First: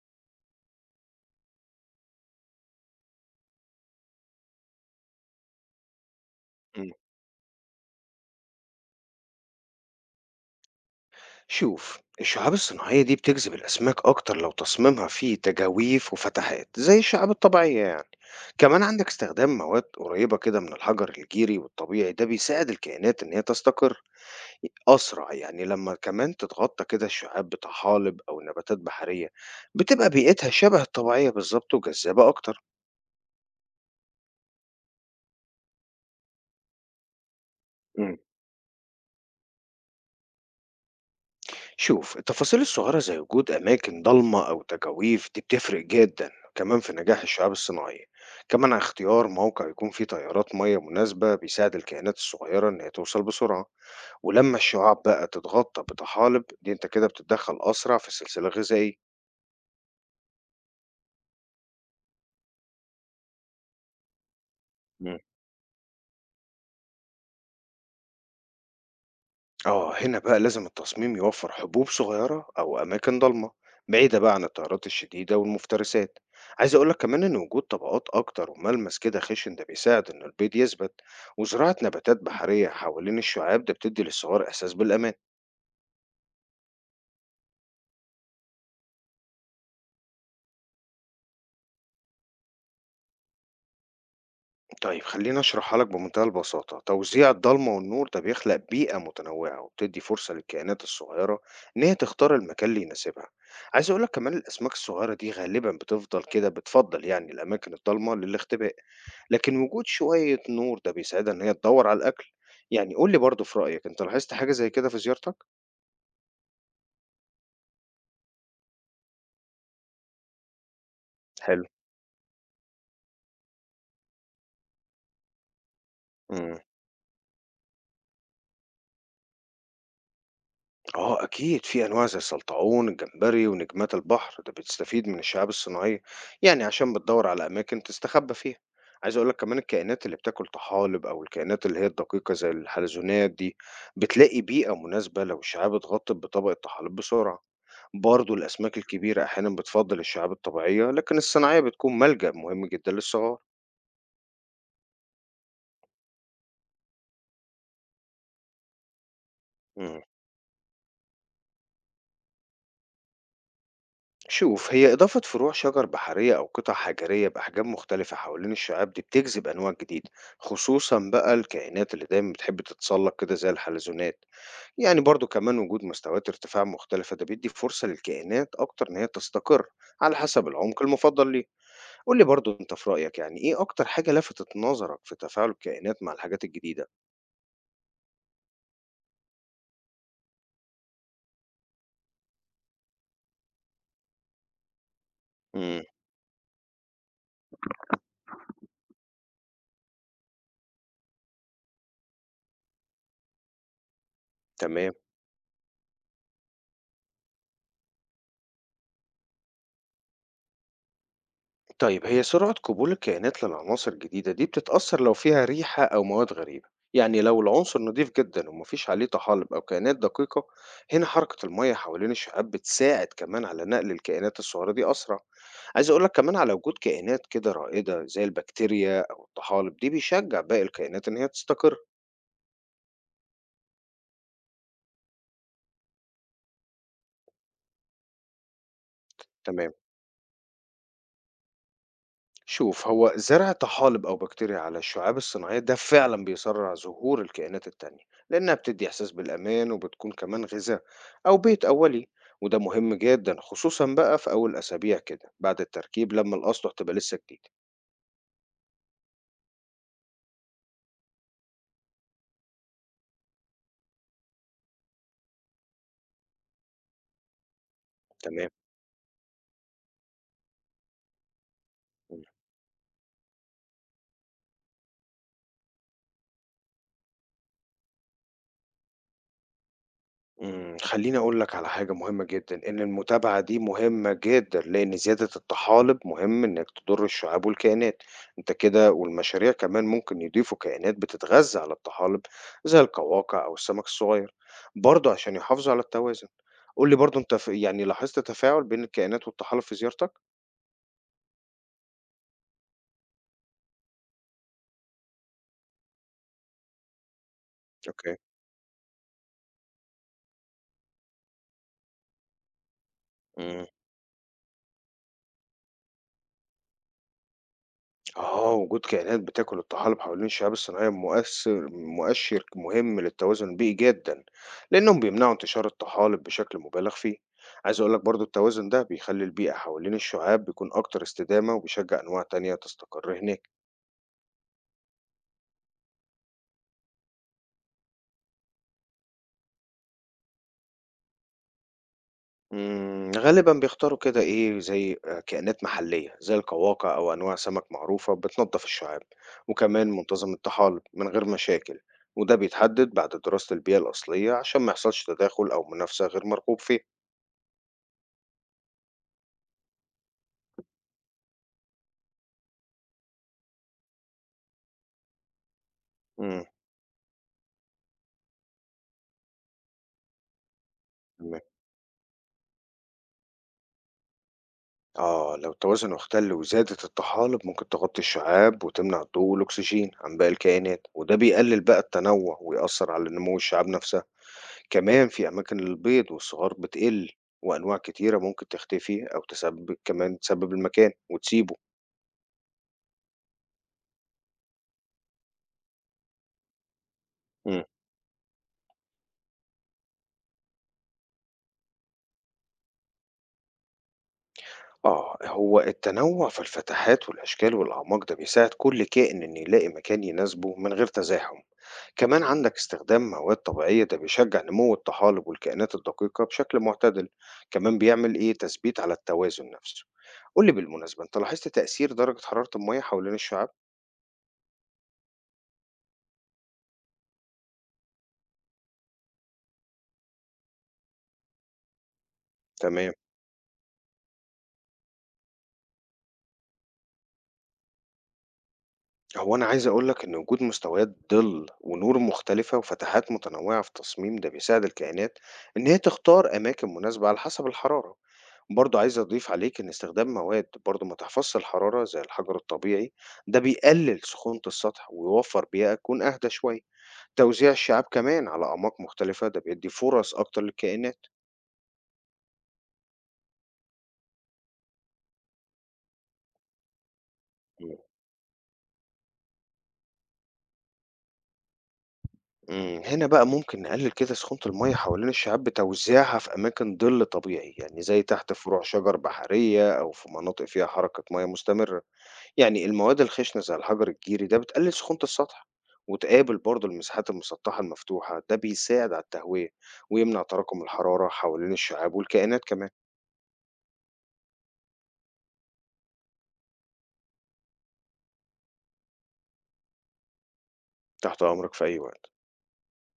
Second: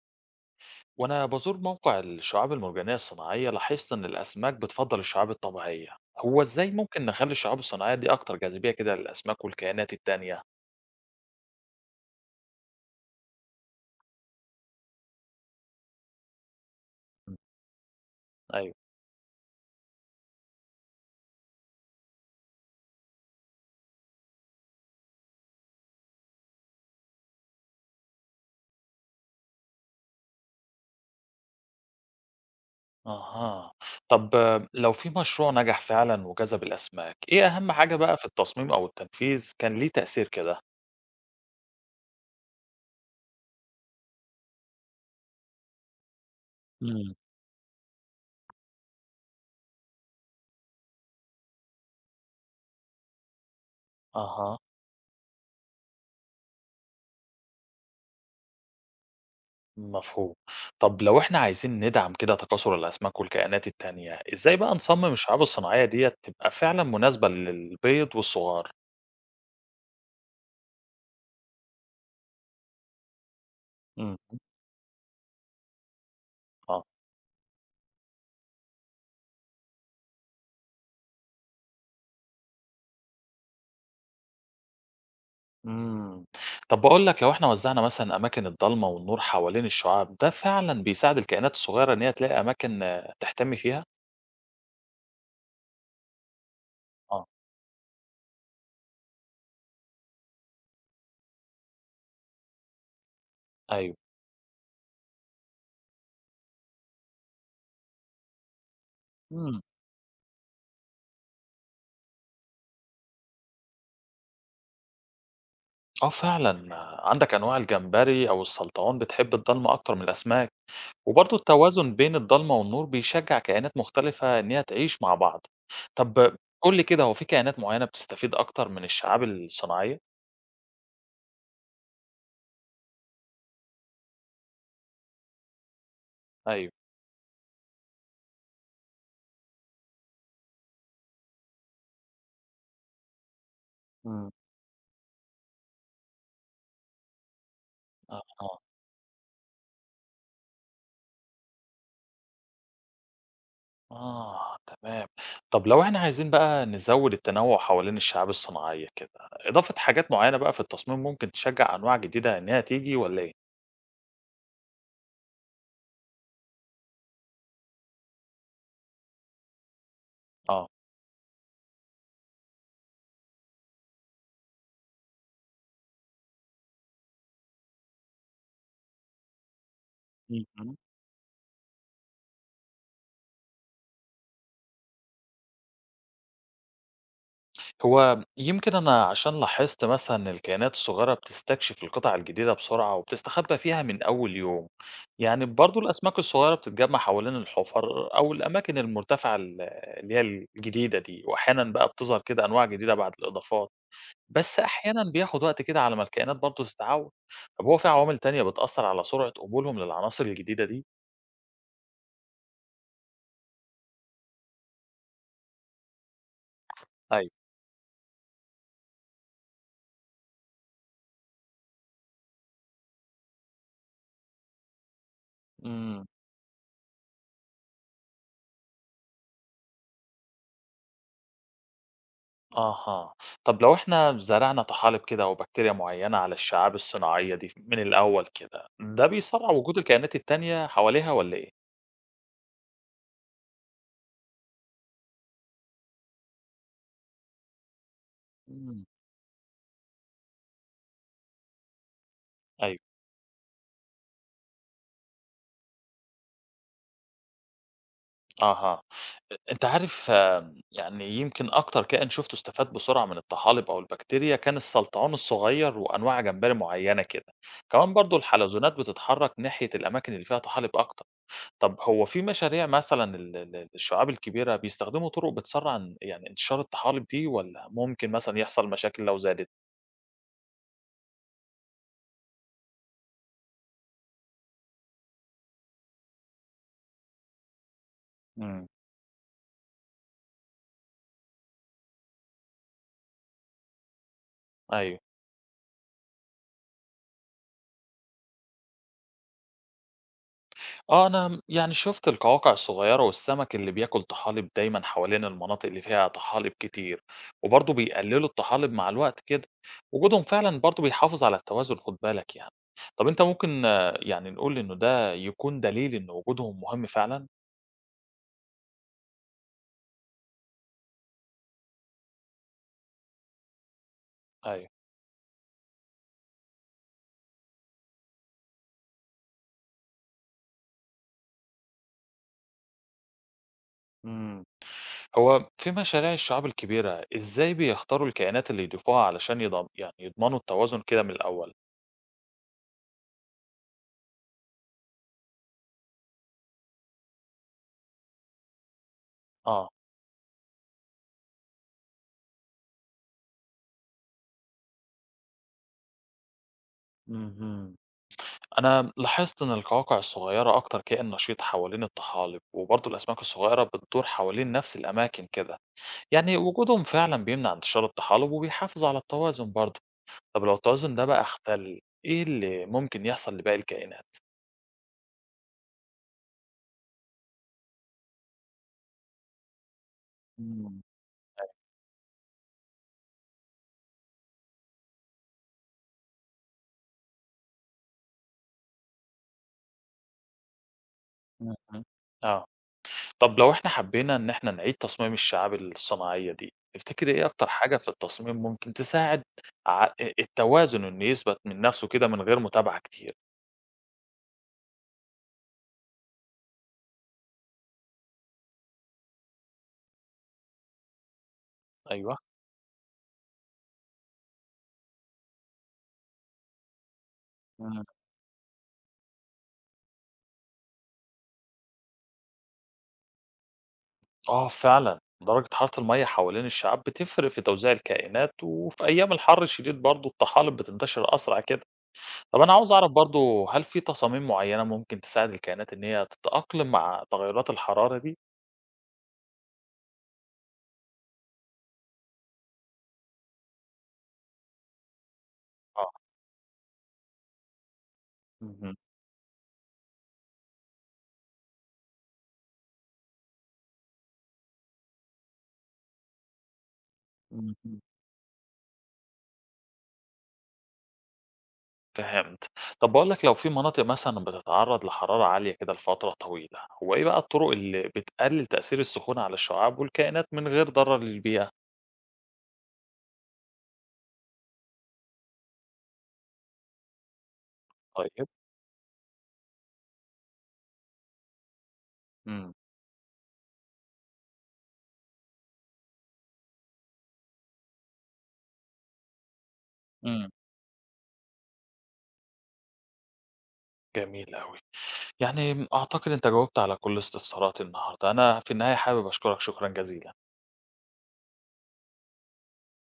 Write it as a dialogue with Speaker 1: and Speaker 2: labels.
Speaker 1: وأنا بزور موقع الشعاب المرجانية الصناعية لاحظت إن الأسماك بتفضل الشعاب الطبيعية، هو إزاي
Speaker 2: مم.
Speaker 1: ممكن نخلي الشعاب الصناعية دي أكتر جاذبية كده للأسماك والكائنات التانية؟
Speaker 2: شوف الشعاب الصناعية دي بتجذب الأسماك أكتر لو تصميمها فيه تجاويف وفتحات زي الشعاب الطبيعية. يعني
Speaker 1: أيوه.
Speaker 2: كمان عندك استخدام مواد قريبة كده من الحجر الجيري والطبيعي، ده بيساعد الكائنات إن هي تستقر أسرع. يعني لما كمان تتغطى كده الشعاب بطحالب أو نباتات بحرية، بتبقى بيئتها شبه الطبيعية بالظبط وجذابة أكتر.
Speaker 1: أها. طب لو في مشروع نجح فعلا وجذب الأسماك، إيه أهم حاجة بقى في التصميم أو التنفيذ كان ليه تأثير كده؟
Speaker 2: شوف التفاصيل الصغيرة زي وجود أماكن ضلمة أو تجاويف، دي بتفرق جدا كمان في
Speaker 1: مم.
Speaker 2: نجاح الشعاب الصناعية. كمان اختيار موقع يكون فيه تيارات مية مناسبة بيساعد الكائنات الصغيرة إن هي توصل بسرعة. ولما
Speaker 1: أها.
Speaker 2: الشعاب بقى تتغطى بطحالب، دي أنت كده بتتدخل أسرع في السلسلة الغذائية.
Speaker 1: مفهوم. طب لو إحنا عايزين ندعم كده تكاثر الأسماك والكائنات التانية، إزاي بقى نصمم الشعاب الصناعية ديت تبقى فعلا مناسبة للبيض والصغار؟
Speaker 2: آه، هنا بقى لازم التصميم يوفر حبوب صغيرة أو أماكن ضلمة
Speaker 1: مم.
Speaker 2: بعيدة بقى عن التيارات الشديدة والمفترسات. عايز أقولك كمان إن وجود طبقات أكتر وملمس كده خشن ده بيساعد إن البيض يثبت، وزراعة نباتات بحرية حوالين الشعاب ده بتدي للصغار إحساس بالأمان.
Speaker 1: إمم. طب باقول لك لو إحنا وزّعنا مثلًا أماكن الضلمة والنور حوالين الشُعاع، ده فعلًا بيساعد الكائنات الصغيرة إن هي تلاقي أماكن تحتمي فيها؟
Speaker 2: طيب خليني أشرحها لك بمنتهى البساطة.
Speaker 1: آه،
Speaker 2: توزيع الضلمة والنور ده بيخلق بيئة متنوعة وبتدي فرصة للكائنات الصغيرة إن هي تختار المكان اللي يناسبها. عايز
Speaker 1: أيوه.
Speaker 2: أقولك كمان الأسماك الصغيرة دي غالبا بتفضل يعني الأماكن الضلمة للاختباء، لكن
Speaker 1: إمم.
Speaker 2: وجود شوية نور ده بيساعدها إن هي تدوّر على الأكل. يعني قُل لي برضه، في رأيك أنت لاحظت حاجة زي كده في زيارتك؟
Speaker 1: آه فعلًا، عندك أنواع الجمبري أو السلطعون بتحب الضلمة أكتر من الأسماك، وبرضه
Speaker 2: حلو.
Speaker 1: التوازن بين الضلمة والنور بيشجّع كائنات مختلفة إن هي تعيش مع بعض. طب
Speaker 2: إمم.
Speaker 1: قُل لي كده هو في كائنات معيّنة بتستفيد أكتر من الشعاب الصناعية؟
Speaker 2: آه أكيد، في أنواع زي السلطعون، الجمبري ونجمات البحر، ده بتستفيد من الشعاب الصناعية، يعني
Speaker 1: أيوه.
Speaker 2: عشان بتدوّر على أماكن تستخبى فيها. عايز أقول لك كمان الكائنات اللي بتاكل طحالب، أو الكائنات اللي هي الدقيقة زي الحلزونات دي،
Speaker 1: إمم.
Speaker 2: بتلاقي بيئة مناسبة لو الشعاب اتغطت بطبقة طحالب بسرعة. برضه
Speaker 1: أها.
Speaker 2: الأسماك الكبيرة أحيانًا بتفضّل الشعاب الطبيعية، لكن الصناعية بتكون ملجأ مهم جدًا للصغار.
Speaker 1: آه، تمام. طب لو إحنا عايزين بقى نزوِّد التنوُّع حوالين الشعاب الصناعية كده، إضافة
Speaker 2: مم.
Speaker 1: حاجات معيّنة بقى في التصميم ممكن تشجّع أنواع جديدة إنها تيجي والّا إيه؟
Speaker 2: شوف هي إضافة فروع شجر بحرية أو قطع حجرية بأحجام مختلفة حوالين الشعاب، دي بتجذب أنواع جديدة،
Speaker 1: آه.
Speaker 2: خصوصا بقى الكائنات اللي دايما بتحب تتسلق كده زي الحلزونات. يعني برضو كمان وجود مستويات ارتفاع مختلفة ده بيدي فرصة للكائنات أكتر إن هي تستقر على حسب
Speaker 1: اهم.
Speaker 2: العمق المفضل ليه. قول لي برضو أنت في رأيك، يعني إيه أكتر حاجة لفتت نظرك في تفاعل الكائنات مع الحاجات الجديدة؟
Speaker 1: هو يمكن أنا عشان لاحظت مثلًا إن الكائنات الصغيرة بتستكشف القطع الجديدة بسرعة وبتستخبى فيها من أول يوم. يعني برضه
Speaker 2: مم.
Speaker 1: الأسماك الصغيرة بتتجمّع حوالين الحُفَر أو الأماكن المرتفعة اللي هي الجديدة دي وأحيانًا بقى بتظهر كده أنواع جديدة بعد الإضافات. بس
Speaker 2: تمام.
Speaker 1: أحيانًا بياخد وقت كده على ما الكائنات برضه تتعود. طب هو في عوامل تانية بتأثّر على سرعة قبولهم للعناصر الجديدة دي؟
Speaker 2: طيب هي سرعة قبول الكائنات للعناصر الجديدة دي بتتأثر لو فيها ريحة أو مواد غريبة، يعني
Speaker 1: أيوه.
Speaker 2: لو العنصر نضيف جدا ومفيش عليه طحالب أو كائنات دقيقة. هنا حركة المية حوالين الشعاب بتساعد كمان على نقل الكائنات الصغيرة دي أسرع. عايز
Speaker 1: إمم،
Speaker 2: أقولك كمان على وجود كائنات كده رائدة زي البكتيريا أو الطحالب، دي بيشجع باقي الكائنات إن هي تستقر.
Speaker 1: أها. طب لو إحنا زرعنا طحالب كده أو بكتيريا معيّنة على الشعاب الصناعية دي من الأول كده، ده بيسرّع
Speaker 2: تمام.
Speaker 1: وجود الكائنات التانية حواليها والّا إيه؟
Speaker 2: شوف هو زرع طحالب أو بكتيريا على الشعاب الصناعية ده فعلا بيسرع ظهور الكائنات التانية، لأنها
Speaker 1: إمم،
Speaker 2: بتدي إحساس بالأمان وبتكون كمان غذاء أو بيت أولي. وده
Speaker 1: أيوه.
Speaker 2: مهم جدا، خصوصا بقى في أول أسابيع كده بعد التركيب لما الأسطح تبقى لسه جديدة.
Speaker 1: أها. أنت عارف يعني يمكن أكتر كائن شُفته استفاد بسرعة من الطحالب أو البكتيريا كان السلطعون الصغير وأنواع جمبري معيّنة كده. كمان برضه
Speaker 2: تمام.
Speaker 1: الحلزونات بتتحرّك ناحية الأماكن اللي فيها طحالب أكتر. طب هو في مشاريع مثلًا ال ال الشعاب الكبيرة بيستخدموا طرق بتسرّع ان يعني انتشار الطحالب دي والّا ممكن مثلًا يحصل مشاكل لو زادت؟
Speaker 2: خلّيني أقول لك على حاجة مهمة جدًا، إن المتابعة دي مهمة جدًا، لإن زيادة الطحالب مهم إنك تضر الشعاب والكائنات. أنت
Speaker 1: إمم.
Speaker 2: كده والمشاريع كمان ممكن يضيفوا كائنات بتتغذى على الطحالب، زي القواقع أو السمك الصغير،
Speaker 1: أيوه.
Speaker 2: برضه عشان يحافظوا على التوازن. قُل لي برضه أنت، ف يعني لاحظت تفاعل بين الكائنات والطحالب في زيارتك؟
Speaker 1: آه، أنا يعني شُفت القواقع الصغيّرة والسمك اللي بياكل طحالب دايمًا حوالين المناطق اللي فيها طحالب كتير، وبرضه
Speaker 2: أوكي.
Speaker 1: بيقللوا الطحالب مع الوقت كده، وجودهم فعلًا برضه بيحافظ على التوازن خُد بالك يعني. طَب أنت
Speaker 2: إمم.
Speaker 1: ممكن يعني نقول إنه ده يكون دليل إن وجودهم مهم فعلًا؟
Speaker 2: آه، وجود كائنات بتاكل الطحالب حوالين الشعاب الصناعية مؤشر مهم للتوازن البيئي جدًا،
Speaker 1: أيوه.
Speaker 2: لأنهم بيمنعوا انتشار الطحالب بشكل مبالغ فيه. عايز أقول لك برضه التوازن ده بيخلي البيئة حوالين الشعاب بيكون أكتر استدامة وبيشجع أنواع تانية تستقر هناك.
Speaker 1: إمم. هو في مشاريع الشعاب الكبيرة إزاي بيختاروا الكائنات اللي يضيفوها علشان يعني يضمنوا التوازن كده من الأول؟
Speaker 2: غالبًا بيختاروا كده إيه، زي كائنات محلية زي القواقع أو أنواع سمك معروفة بتنضف الشعاب،
Speaker 1: آه.
Speaker 2: وكمان منتظم الطحالب من غير مشاكل، وده بيتحدد بعد دراسة البيئة الأصلية عشان ما يحصلش تداخل أو منافسة غير مرغوب فيها.
Speaker 1: اهم. أنا لاحظت إن القواقع الصغيرة أكتر كائن نشيط حوالين الطحالب وبرضه الأسماك الصغيرة بتدور حوالين نفس الأماكن كده يعني
Speaker 2: إمم،
Speaker 1: وجودهم فعلا بيمنع انتشار الطحالب وبيحافظ على التوازن برضه. طب لو التوازن ده بقى
Speaker 2: تمام.
Speaker 1: اختل إيه اللي ممكن يحصل لباقي الكائنات؟
Speaker 2: آه، لو التوازن اختل وزادت الطحالب ممكن تغطي الشعاب وتمنع الضوء والأكسجين عن باقي
Speaker 1: مم.
Speaker 2: الكائنات، وده بيقلل بقى التنوع ويأثر على نمو الشعاب نفسها. كمان في أماكن للبيض والصغار بتقل، وأنواع كتيرة ممكن تختفي أو تسبب المكان وتسيبه.
Speaker 1: مم. آه. طب لو إحنا حبينا إن إحنا نعيد تصميم الشعاب الصناعية دي تفتكر إيه أكتر
Speaker 2: إمم.
Speaker 1: حاجة في التصميم ممكن تساعد ع- التوازن إنه يثبت من نفسه كده من غير متابعة كتير؟
Speaker 2: آه، هو التنوع في الفتحات والأشكال والأعماق ده بيساعد كل كائن إنه يلاقي مكان يناسبه من غير تزاحم.
Speaker 1: أيوه.
Speaker 2: كمان عندك استخدام مواد طبيعية ده بيشجع نمو الطحالب والكائنات الدقيقة بشكل معتدل، كمان بيعمل إيه تثبيت على التوازن نفسه. قول لي بالمناسبة، أنت لاحظت تأثير درجة حرارة المية حوالين الشعاب؟
Speaker 1: آه فعلًا، درجة حرارة المَيّة حوالين الشعاب بتفرق في توزيع الكائنات، وفي أيام الحر الشديد برضه الطحالب بتنتشر أسرع كده. طب أنا عاوز أعرف
Speaker 2: تمام.
Speaker 1: برضه هل في تصاميم معيّنة ممكن تساعد الكائنات إن هي تتأقلم مع تغيرات الحرارة دي؟
Speaker 2: هو أنا عايز أقولك إن وجود مستويات ظل ونور مختلفة وفتحات متنوعة في التصميم ده بيساعد الكائنات إن هي
Speaker 1: آه،
Speaker 2: تختار أماكن مناسبة على حسب الحرارة.
Speaker 1: اهم،
Speaker 2: برضه عايز أضيف عليك إن استخدام مواد برضه ما تحفظش الحرارة زي الحجر الطبيعي، ده بيقلل سخونة السطح ويوفر بيئة تكون أهدى شوية. توزيع
Speaker 1: اهم،
Speaker 2: الشعاب كمان على أعماق مختلفة ده بيدّي فرص أكتر للكائنات.
Speaker 1: فهمت. طب باقول لك لو في مناطق مثلًا بتتعرّض لحرارة عالية كده لفترة طويلة، هو إيه بقى الطرق
Speaker 2: مم.
Speaker 1: اللي بتقلل تأثير السخونة على الشعاب والكائنات من غير ضرر للبيئة؟
Speaker 2: إمم، هنا بقى ممكن نقلل كده سخونة المَيّة حوالين الشعاب بتوزيعها في أماكن ظِل طبيعي، يعني زي
Speaker 1: طيب،
Speaker 2: تحت فروع شجر بحرية أو في مناطق فيها حركة مَيّة مستمرة.
Speaker 1: إمم،
Speaker 2: يعني المواد الخشنة زي الحجر الجيري ده بتقلل سخونة السطح، وتقابل برضه المساحات المسطحة المفتوحة، ده بيساعد على التهوية ويمنع
Speaker 1: إمم،
Speaker 2: تراكم الحرارة حوالين الشعاب والكائنات كمان.
Speaker 1: جميل أوي. يعني أعتقد أنت جاوبت على كل استفساراتي النهارده، أنا في النهاية حابب أشكرك شكرًا جزيلًا.
Speaker 2: تحت أمرك في أي وقت.